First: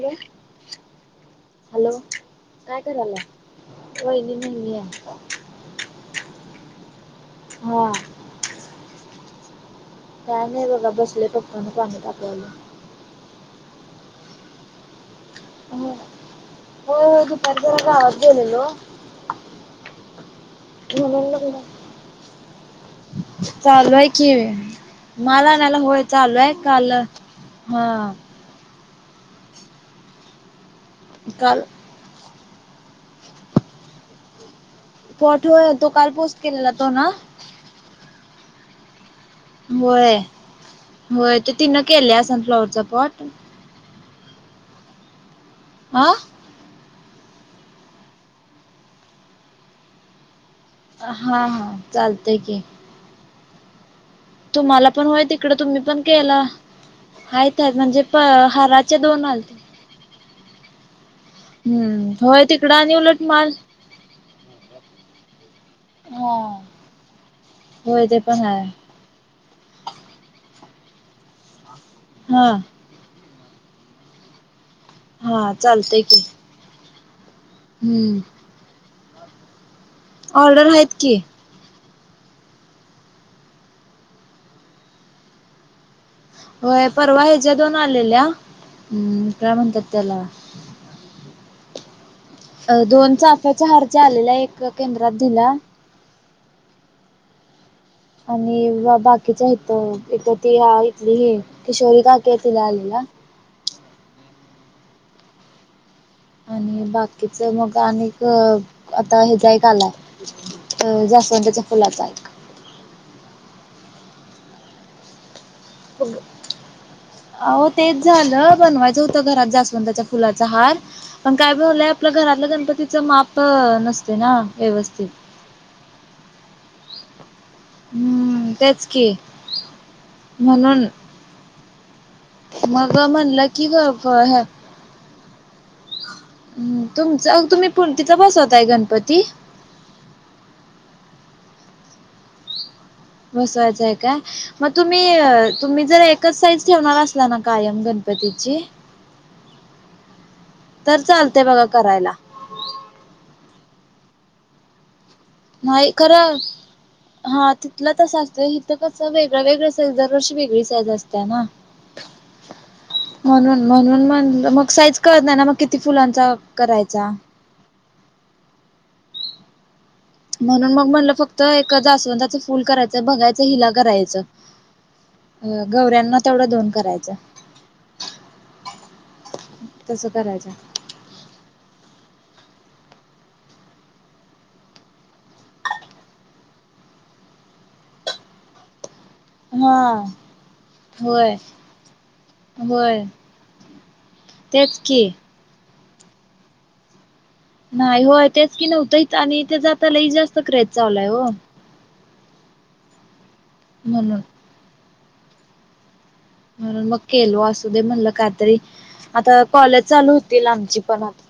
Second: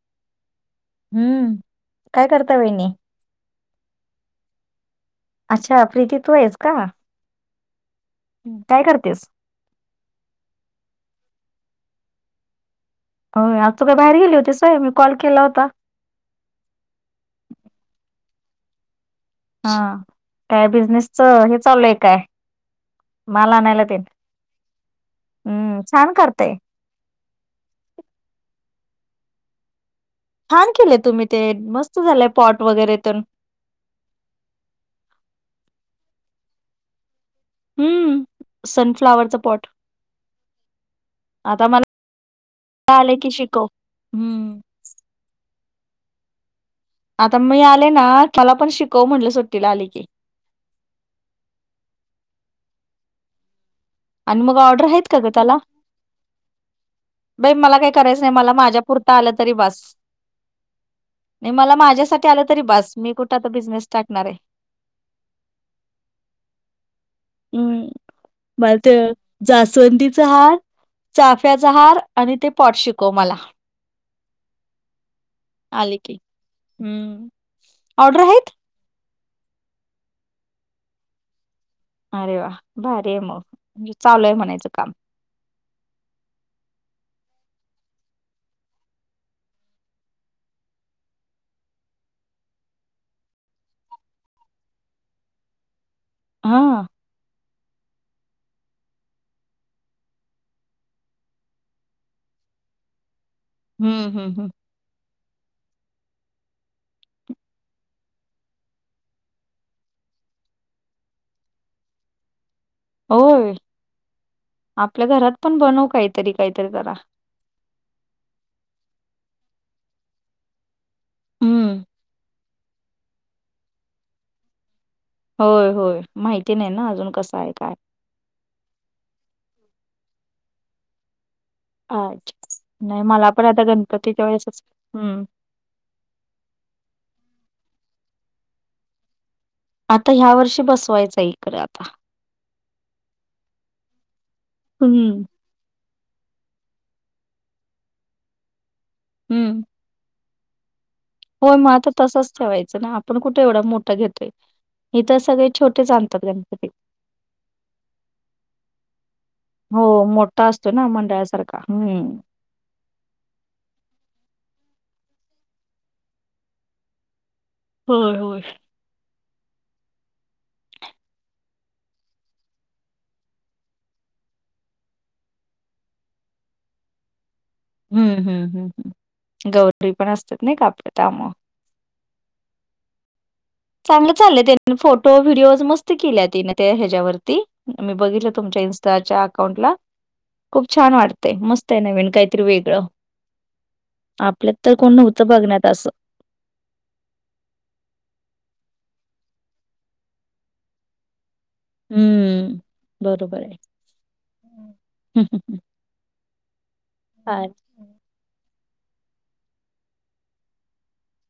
Hello, हम्म hello काय करता कायं वहिनी कारांयल्या. वहिनी नाहींय. अच्छा प्रीती तूं आहेसं कां. हो. कायं करतेस. कायं नाहीं बघां बसले पप्पांना पाणी तापवांयला. होयं, आंज तुं कांहीं बाहेर गेली होतीस होयं मी कॉल केलां होतां. होयं होयं दुपारी जरां गावांत गेलेलो. हां, कायं बिझनेसचं हे चालूंय कायं. चालूं आहे कि, मांल आनांयला हम्म होयं छान चालूं आहे करताय कांल. हां. छांन केलंय तुम्हीं ते काल मस्तं झालंय पॉट वगैरेें ते तरं. पाॅट व्हयं तो कांल पोस्ट केलेला तो नां. हम्मं, सनफ्लांवर. होयं, होयं ते आता तिनं मला केल्यां सन फ्लॉवरचं पॉट. हम्मं. आं. आंता मी आले नां मलां पणं शिकवं म्हटलं सुट्टीला आली की. हां हां चालतंय की. आणि मग ऑर्डर तुम्हांला आहेत पणं का माहिती ग होयं तिकडं त्याला तुम्हीं पणं केलां. बाई आहेतं आहेतं मला काही म्हणजे करायचं नाही पं मला माझ्या हारांचे पुरता दोन आलं तरी आलते. बस नाही मला हम्मं माझ्यासाठी आलं होयं तरी तिकडं बास आणि मी उलटं कुठं आता मांल. बिझनेस टाकणार आहे. हां, होयं ते पणं हांय. मलां ते जास्वंदीचां हारं, चाफ्यांचा हारं. आणि हा ते पॉट शिकवं मलां. हा आले चालतय की, हम्मं हम्म. ऑर्डर आहेतं. ऑर्डर आहेतं की. अरे वां भारीय मं म्हणजे चालूंय म्हणायचं कामं. होयं पर्वा ह्यांच्या दोन आलेल्या कायं म्हणतांत त्यांला. अं दोन चाफ्यांच्या हांर च्यां आलेल्या एक केंद्रांत दिलां. हां. आणि बाकीचं इथं इथं ती इथंली हं किशोरी काकी आहे तिच्यां आलेला. हम्मं हं. आणि बाकीचं मंग अनेक आंता हेचांय कां आंलाय. अं जास्वंदीच्या फुलांचा. हो, आपल्यां घरांत पणं बनवं कांहींतरी कांहींतरी जरां. आहो तेच झालं बनवायचं होतं घरात जास्वंदच्या फुलाचा हार. पण काय हं. झालंय आपल्या घरातल्या गणपतीचं माप नसते ना व्यवस्थि होय होय माहिती नाही ना अजून कसं आहे काय. हम्म तेच की, म्हणून. अच्छा मग नाही मला पण म्हणलं आता की गणपतीच्या वळेस हम्म. हम् तुमच तुम्ही पुंतिच बसवताय गणपती. आता ह्या वर्षी बसवायचं इकडें आता. बसवायचंय का मग तुम्ही हं, तुम्ही जर एक [inaudible] ठेवणार असला ना कायम गणपतीची. हम्म. तर चाल- हो मग आता तसंच ठेवायचं ना आपण कुठे एवढं मोठा घेतोय. इथे सगळे छोटे च नाही आणतात खरं गणपती. हा तिथलं तस असतं इथे कस वेगळ वेगळ साईज हो दरवर्षी मोठा वेगळी असतो ना साईज असते ना. मंडळासारखा हम्म. म्हणून म्हणून म्हण मग साईज कळत नाही ना मग किती फुलांचा करायचा. होय होय म्हणून मग म्हणलं फक्त एक जास्वंदाच फुल करायचं बघायचं हिला करायचं. गौऱ्यांना तेवढं दोन करायचं. हम्म हम्म हम्म गौरी तसं पण असतात करायचं नाही का आपलं त्यामुळे. चांगलं चाललंय त्या फोटो व्हिडिओज मस्त केल्या तिने त्या ह्याच्यावरती. मी बघितलं तुमच्या इन्स्टाच्या - अकाउंट ला हा खूप छान वाटतय होय मस्त आहे नवीन काहीतरी वेगळं. होय आपल्यात तर तेच कोण की नव्हतं बघण्यात असं. नाही होय तेच की नव्हतं इथ आणि त्याचं आता लय जास्त क्रेझ चालू या वो हम्म बरोबर ये म्हणून [inaudible] म्हणून मग केलो असू दे म्हणलं काहीतरी आता कॉलेज चालू होतील आमची पण आता.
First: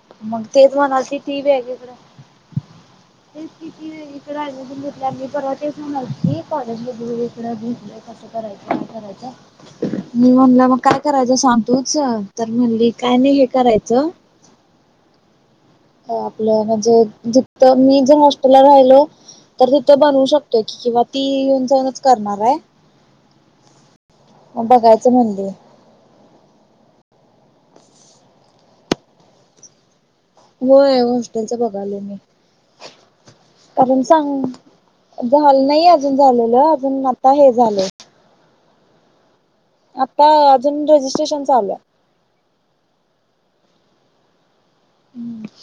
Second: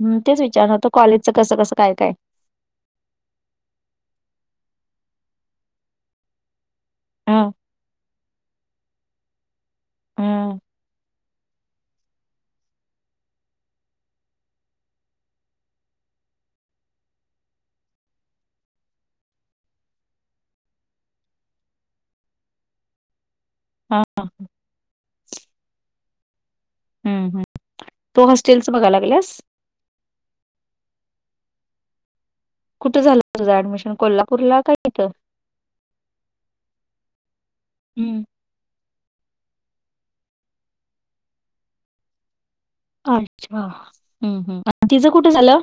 हम्म. मग विचारणार तेच होतं म्हणाशी कॉलेजचं ती कसं कसं वेगळीकड. काय काय हेच किती इकडे आली होती [inaudible] परवा तेच म्हणली होती. कॉलेजमध्ये हा. वेगवेगळ घ [inaudible] कसं करायच काय करायचं मी हम्म म्हणल मग काय करायचं सांग तूच तर म्हणली काय नाही हे करायचं. आपलं म्हणजे ज मी जर हॉस्टेलला राहिलो. तर तिथो बनवू शकतोय की किंवा ती येऊन जाऊनच करणार आहे. हा बघायचं म्हणली हम् हम तू हॉस्टेलच बघा लागलेयास होय हॉस्टेलचं बघाय लो मी कुठं झालं तुझं ऍडमिशन कारण सांग कोल्हापूरला का इथं झालं नाही अजून झालेलं अजून आता हे झालं. हम्म आता अजून रजिस्ट्रेशन चाललं अच्छा हम् ह् तिचं कुठे झालं.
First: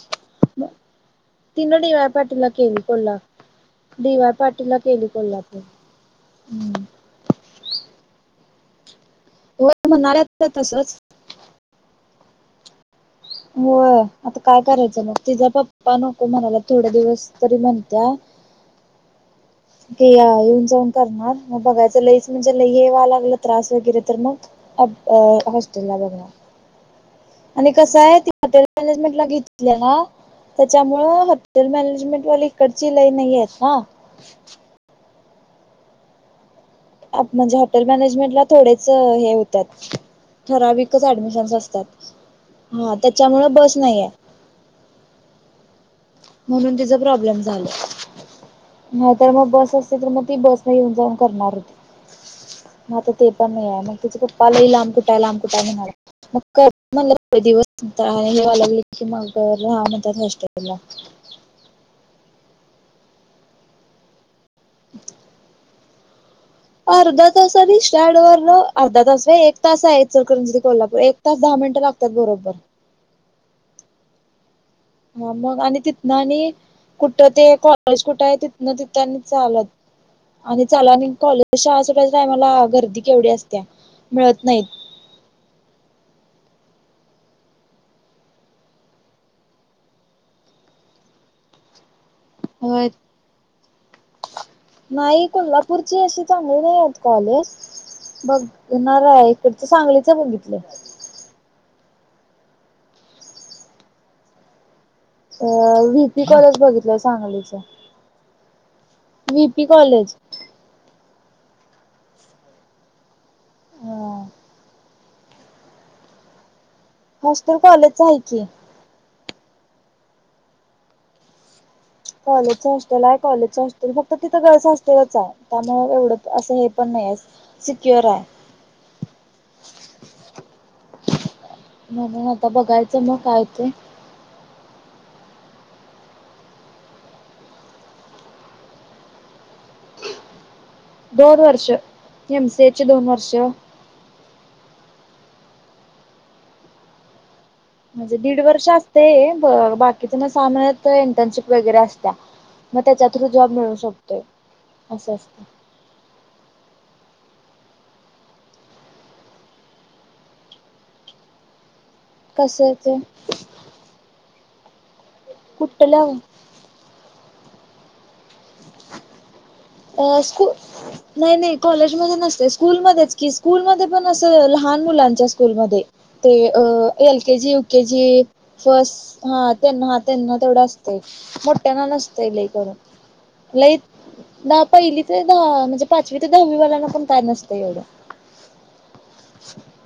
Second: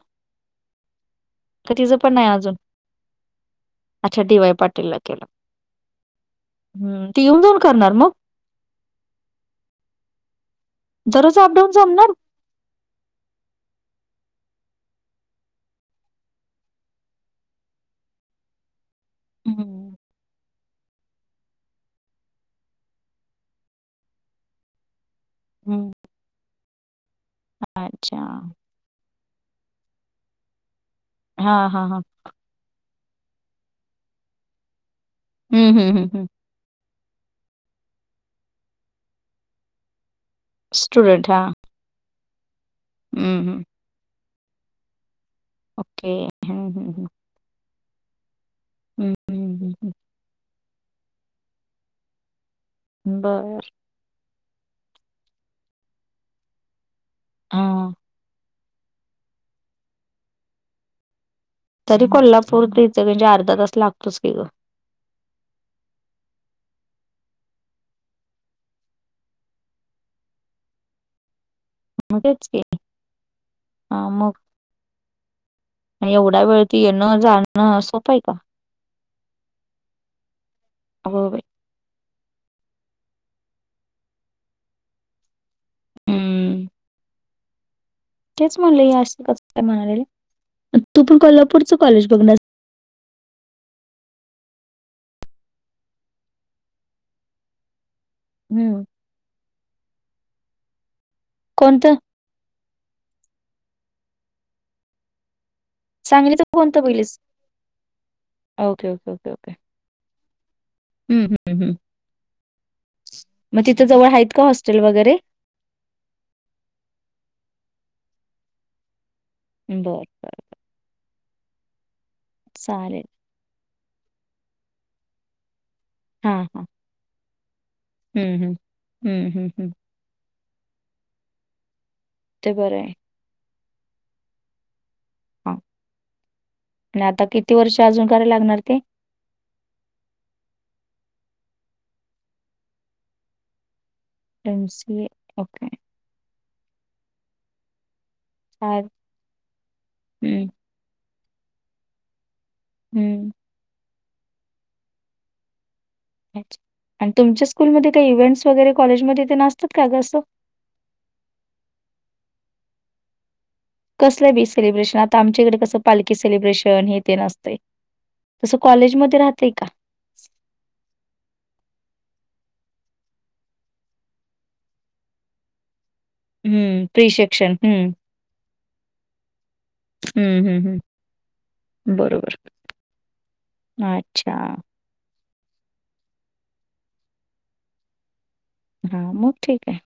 का तिन डी तिचं वाय पण नाही पाटीलला अजून केली कोल्हापूर डी वाय पाटीलला केली कोल्हापूर. हम्म ती येऊन जाऊन करणार मग. व म्हणणाऱ्या तसंच. दररोज अपडाऊन जामणार? होय आता काय करायचं मग तिचा पप्पा नको म्हणाला थोड दिवस तरी म्हणत्या [inaudible] हम्म ते या येऊन जाऊन करणार मग बघायच लईच म्हणजे लई येवा लागला त्रास वगैरे तर मग अप अ हम्म हॉस्टेलला बगनार. आणि कसं आहे अच्छा ती हॉटेल मॅनेजमेंट ला घेतली ना त्याच्यामुळं हा हॉटेल हा हा मॅनेजमेंट वाली इकडची लई नाही येत ना. हम् हम् हम्म हम! आत म्हणजे हॉटेल मॅनेजमेंट ला थोडेच हे होत्यात ठराविकच स्टुडंट हा ऍडमिशन्स असतात हा हम्म त्याच्यामुळं हम्म बस नाहीेहे. ओके. हम्म म्हणून हम्म तिच हम्म प्रॉब्लेम झाला हम्म नाहीतर मग हम्म बस हम्म हम्म. असते तर मग ती बस येऊन जाऊन करणार होते मग आता ते पण नाही बर आहे मग ति पप्पाला लांब कुठाय लांब कुठा आहे म्हणा मग म्हण हा दिवस आणि हेवा लागली की मगर ह म्हणत होस्टेलला तरी कोल्हापूर [unintelligible] म्हणजे अर्धा तास लागतोच की ग. [inaudible] अर्धा तासनी स्टँडवरन अर्धा तास नय एक तास आहे इकलकरंजी ते कोल्हापूर एक तास दहा मिनट. मग तेच कि आ मग हा मग आणि तिथनं एवढा आणि वेळ ते येणं कुठं ते जाणं कॉलेज सोपं कुठे का? आहे तिथनं तिथं चालत आणि चालनी अगं बाई कॉलेज शाळा सुटायच्या टायमाला गर्दी केवढी असतेया मिळत नाहीत. हम्म तेच म्हणले हे असं कस काय म्हणाले तू पण कोल्हापूरच कॉलेज बघणार होय. नाही कोल्हापूरची अशी चांगली नाही आहेत कॉलेज. बघ हम्म णार इकड तर सांगलीच बघितलं. कोणतं? अ व्हीपी सांगलीचं कॉलेज कोणतं बघितलंय पहिलीस? सांगलीच. ओके ओक ओे. V P college. हम्म हम् ह् मग तिथं जवळ आहेत का हॉस्टेल वगैरे? मस्टर कॉलेज आहे की. बरं बरं. कॉलेजच चालेल हॉस्टेल आहे कॉलेजचं हॉस्टेल फक्त तिथं गर्ल हॉटेलच आहे त्यामुळं एवढं हां असं हां हे पण नायेस हम्म हम्म हम्म हम्म हम्म. म म्हणूनत आता ते बरं आहे बघायचं मग होतय. हा आणि आता किती वर्ष अजून कराय लागणार ते? दोन वर्ष एमसीएची दोन वर्ष. M C A okay. म्हणजे दीड वर्ष चालेल. असते हे ब बाकीच्या ना हम्म सामन्यात इंटर्नशिप वगैरे असत्या. मग त्याच्या थ्रू हम्म जॉब मिळू शकतोय असं असतं. अच्छा आणि तुमच्या स्कूलमध्ये काही इव्हेंट्स वगैरे कॉलेजमध्ये ते नासतात का ग असं? कश्याचे? कसलं बी सेलिब्रेशन, आता आमच्याकडे कसं कुठल्या पालखी सेलिब्रेशन हे तेन असतंय. तसं कॉलेजमध्ये राहतयं का? अ स्कु नाही नाही कॉलेजमध्ये नसतयं स्कूलमध्येच की स्कूलमध्ये पण असं लहान मुलांच्या स्कूलमध्ये. ते अ हं, प्री एल के जी, शिक्षण. यु के हं, जी. फस्ट हा त्यांना हा त्यांना हं, हं, तेवढं हं. असतंय मोठ्यांना नसतयं बरोबर. लई करून. लई अच्छा. दा पहिली ते दहा म्हणजे पाचवी ते दहावी वाल्यांना पण काय नसतंय एवढं. हा मग ठीक आहे.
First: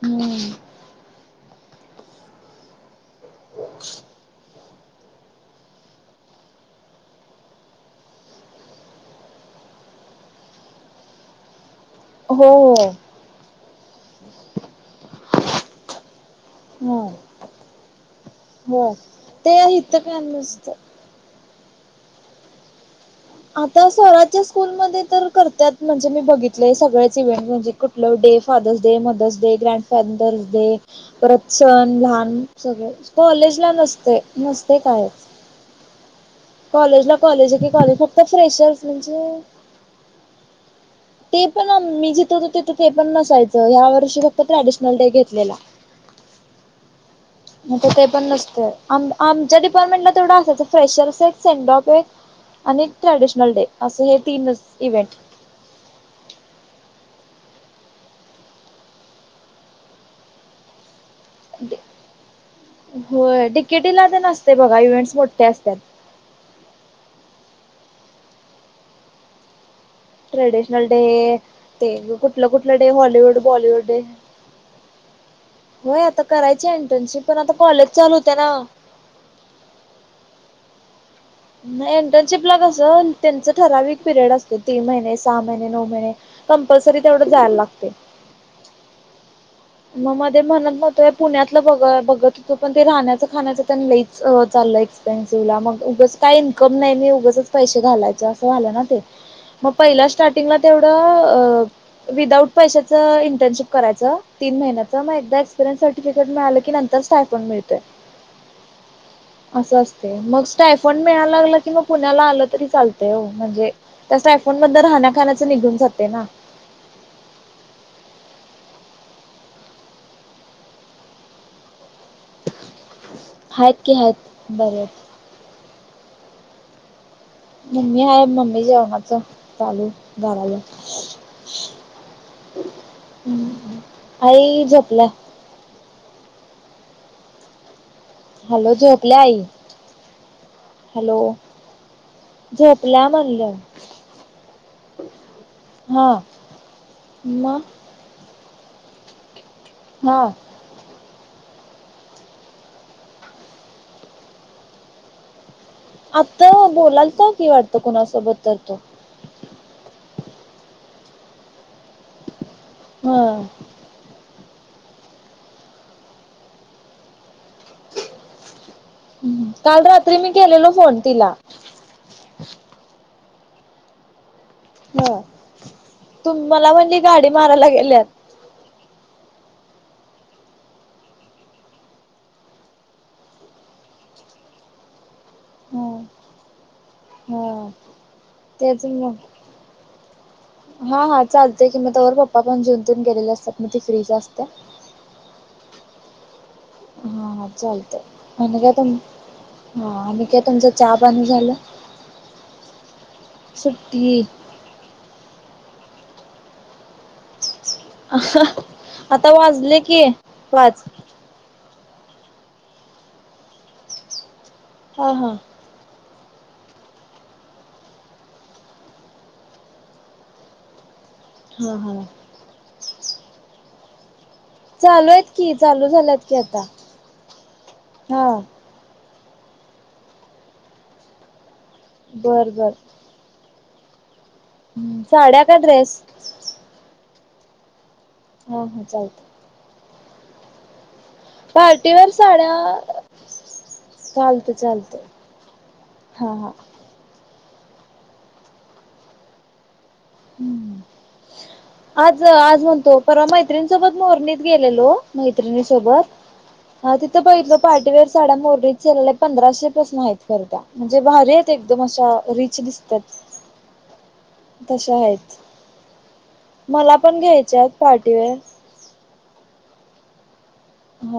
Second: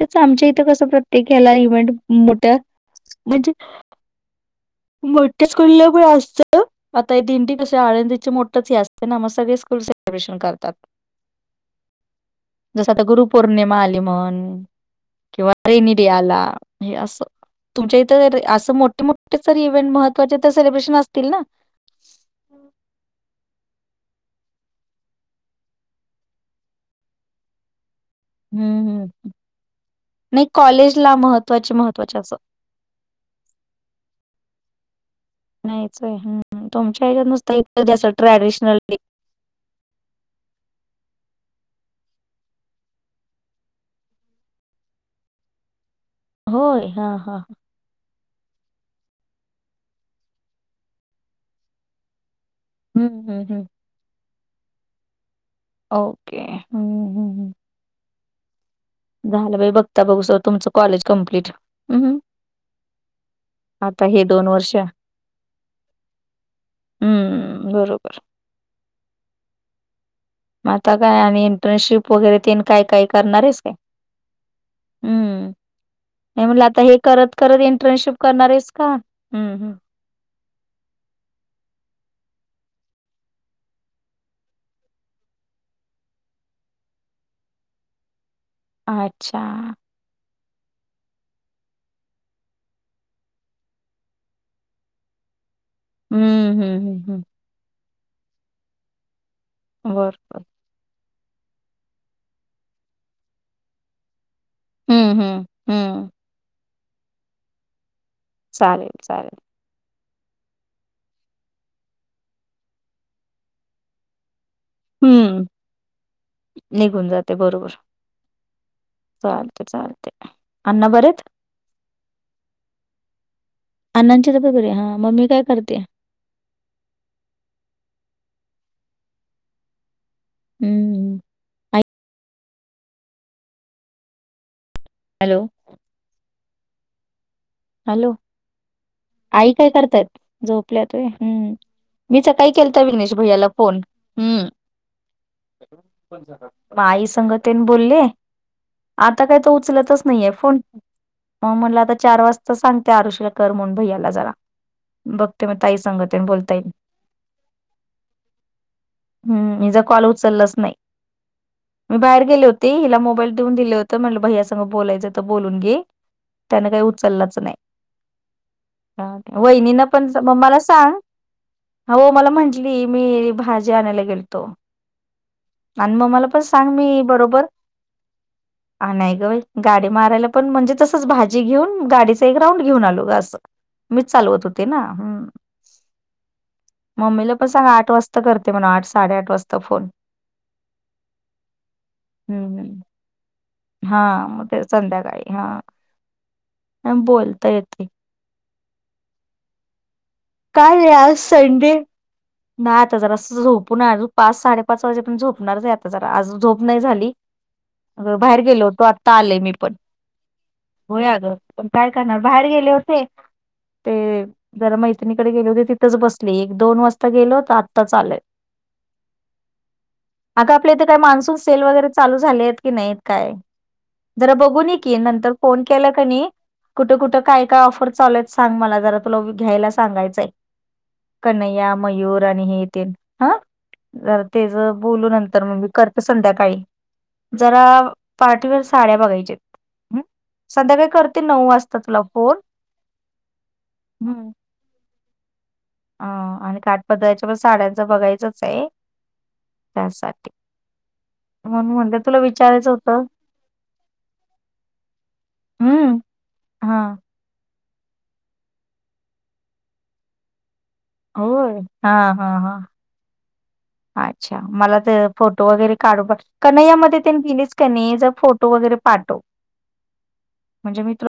तेच आमच्या हम्म इथं कसं प्रत्येक हेला इव्हेंट मोठ्या म्हणजे मोठ्या स्कूला पण असतं आता हे दिंडी कशी आळंदीची मोठंच हे असते ना मग सगळे स्कूल सेलिब्रेशन करतात. हो जसं आता हो गुरुपौर्णिमा आली म्हण किंवा रेनी डे आला हे हो असं तुमच्या इथं असं हो मोठे मो ते तर इव्हेंट इथं काय महत्वाचे तर नसतं सेलिब्रेशन असतील ना. आता स्वराजच्या स्कूलमध्ये तर करत्यात म्हणजे मी बघितलंय सगळ्याच इव्हेंट म्हणजे कुठलं day father's hmm day, hmm mother's day, grandfather's नाही डे, कॉलेजला परत महत्त्वाचे सन महत्त्वाचे असं लहान सगळे कॉलेजला नसतयं नसतयं कायच. नाहीच होय हम्म तुमच्या हेच्यात कॉलेज नुसतं आहे की एकचं कॉलेज असलं फक्त ट्रॅडिशनल फ्रेशर्स डे. म्हणजे ते पण मी जिथं होतो तिथं ते पण नसायचं ह्या वर्षी फक्त ट्रॅडिशनल डे घेतलेला. होय हा हां. नाहीतर ते पण नसतयं, आम आमच्या डिपार्टमेंटला तेवढं असायचं फ्रेशर्स एक सेंडॉप एक आणि हम्म हम्म ट्रॅडिशनल हम्म. डे असं हे तीनच इव्हेंट. ओके हम् हं हं झालं बाई बघता बघू स तुमचं कॉलेज कम्प्लीट‌. होय, डी के टी ला तेन असतंय वर्ष बघा इव्हेंट्स मोठे असतात. हम्म बरोबर. मग ट्रेडिशनल आता डे काय आणि इंटर्नशिप ते वगैरे कुठलं तेन कुठलं काय डे काय हॉलिवूड करणार आहेस काय? बॉलिवूड डे हम्म, होय आता नाही म्हटलं करायची आता हे इंटर्नशिप करत पण आता करत कॉलेज चालू इंटर्नशिप होते करणार आहेस ना का? हम्म हम्. नाही इंटर्नशिप ला कसं त्यांचं ठराविक पिरियड असतं तीन महिने सहा महिने नऊ महिने. कंपल्सरी तेवढं जायला लागतंय. अच्छा. मग मध्ये म्हणत नव्हतोय पुण्यातलं ब बघत होतो पण ते राहण्याचं खाण्याचं तेन लईच चाललंय त्यांसिवला मग उगच काही हम्म हम्म इन्कम नाही मी हम्म हम्म उगचच पैसे घालयचं असं व्हालं ना ते. मग पहिला बरोबर स्टार्टिंगला तेवढं विदाउट पैशाच इंटर्नशिप करायचं तीन महिन्याच मग हम्म हम्म एकदा एक्सपिरियन्स हम्म सर्टिफिकेट मिळालं की नंतर स्टायफंण मिळतंय. चालेल चालेल. असं असतंय मग स्टायफंड मिळायला लागला कि मग पुण्याला आलं तरी चालतय ओ म्हणजे त्या स्टायफोन मधनं राहण्या खाण्याच हम्म निघून जाते ना. निघून जाते बरोबर. चालते चालते, अण्णा बरेे आहेत? हाईत. अण्णांची तब्येत बरी आहे, हा मम्मी काय करते,? मम्मी आहे मम्मी जेवणाचं चालू घालाल्या. हम्म आई झोपल्या हॅलो हॅलो हॅलो झोपल्या आई काय करतायत झोपल्यात व्हय हॅलो हम्म मीच सकाळी केलता झोपल्या विघ्नेश भैयाला म्हणलं फोन हम्म हा म आई मग संगतेन बोलले आता काही तो उचलतच नाहीे हा ये फोन मग म्हटलं आता चार वाजता सांगते आरुषला कर म्हणून भैयाला जरा बघ आता बोलाल का कि वाटतं कुणासोबत तर तो हम्म हझ कॉल उचललाच नाही मी बाहेर गेले होते हिला हा मोबाईल देऊन दिले होते त म्हटलं भै्यासग बोलायचं तर बोलून घे त्याने काय उचललाच ही वहिनी न काल पण रात्री मी म मला केलेलो सांग फोन तिला हो मला म्हटली मी भाजी आणायला गेलतो ह आणि मग मला पण तुम सांग म्हणली मी गाडी बरोबर मारायला गेल्यात ह नाही ग गाडी मारायला पण म्हणजे तसच भाजी घेऊन गाडी ते ग्राउंड घेऊन आलो ग अस मीच चालवत होते ना हा मम्मीला पण हा सांगा आठ वाजता करते म्हणा आठ तेच साडे मग आठ वाजता फोन हा हा चालते कि मग तवर पप्पा हम्म पण हम्म. जिंंतथून गेले असतात मग ती फ्री हां, ते संध्याकाळी हा हा हा चालतय आणि अनिकेत हा अनिकेत काय आहे आज संडे नाही आता जरास झोपून सुट्टी पाच साडे पाच वाजे पर्यंत झोपणार आहे आता ज आज झोप नाही झाली अग बाहेर गेलो होतो आत्ता आता आलय मी पण वाजले की पाच होय अग काय करणार बाहेर गेले होते ते जरा हा हा मैत्रीनिकडे गेले होते ति च बसली एक दोन वाजता गेलो तर आत्ताच आलोय अग आपल्या इथे काही मान्सून सेल हा वगैरे हा चालू झाले की नाहीत काय जरा ब घून‌ ये की चालू आहेत नंतर की फोन चालू का झाल्यात नही की आता कुठं कुठं काय काय ऑफर चालू हा सांग मला जरा. तुला घ्यायला सांगायचाये कन्हैया, मयूर, आणि बर हे बर ते हा. जरा ते ज बोलू साड्या नंतर का मग मी ड्रेस करते संध्याकाळी जरा. पार्टीवेअर हा हा साड्या बघायच्या चालत हम्म संध्याकाळी कर पार्टी वेअर साड्या हम्म चालतंय चालतंय. अ आणि काठ पदराच्या पण साड्यांचं बघायचच आहे त्यासाठी. हम्म्. म्हणून म्हणलं तुला आज आज विचारायचं म्हणतो होतं परवा मैत्रिणीसोबत मोरणीत गेलेलो हम्म मैत्रिणीसोबत. हा. हा तिथं बघितलंलो पार्टीवेअर साड्या मोरणीत सांगितलोय पंधराशेपासन आहेत. म्हणजे भारी आहेत होय एकदम हा अशा हा हा रिच दिसतात. अच्छा मला ते तशा आहेत फोटो वगैरे काढू पाठव कन्हैया मला मध्ये पण तेन गेलीस घ्यायच्या आहेत कनी जरा फोटो पार्टीवेअर वगैरे पाठव म्हणजे मि तुला.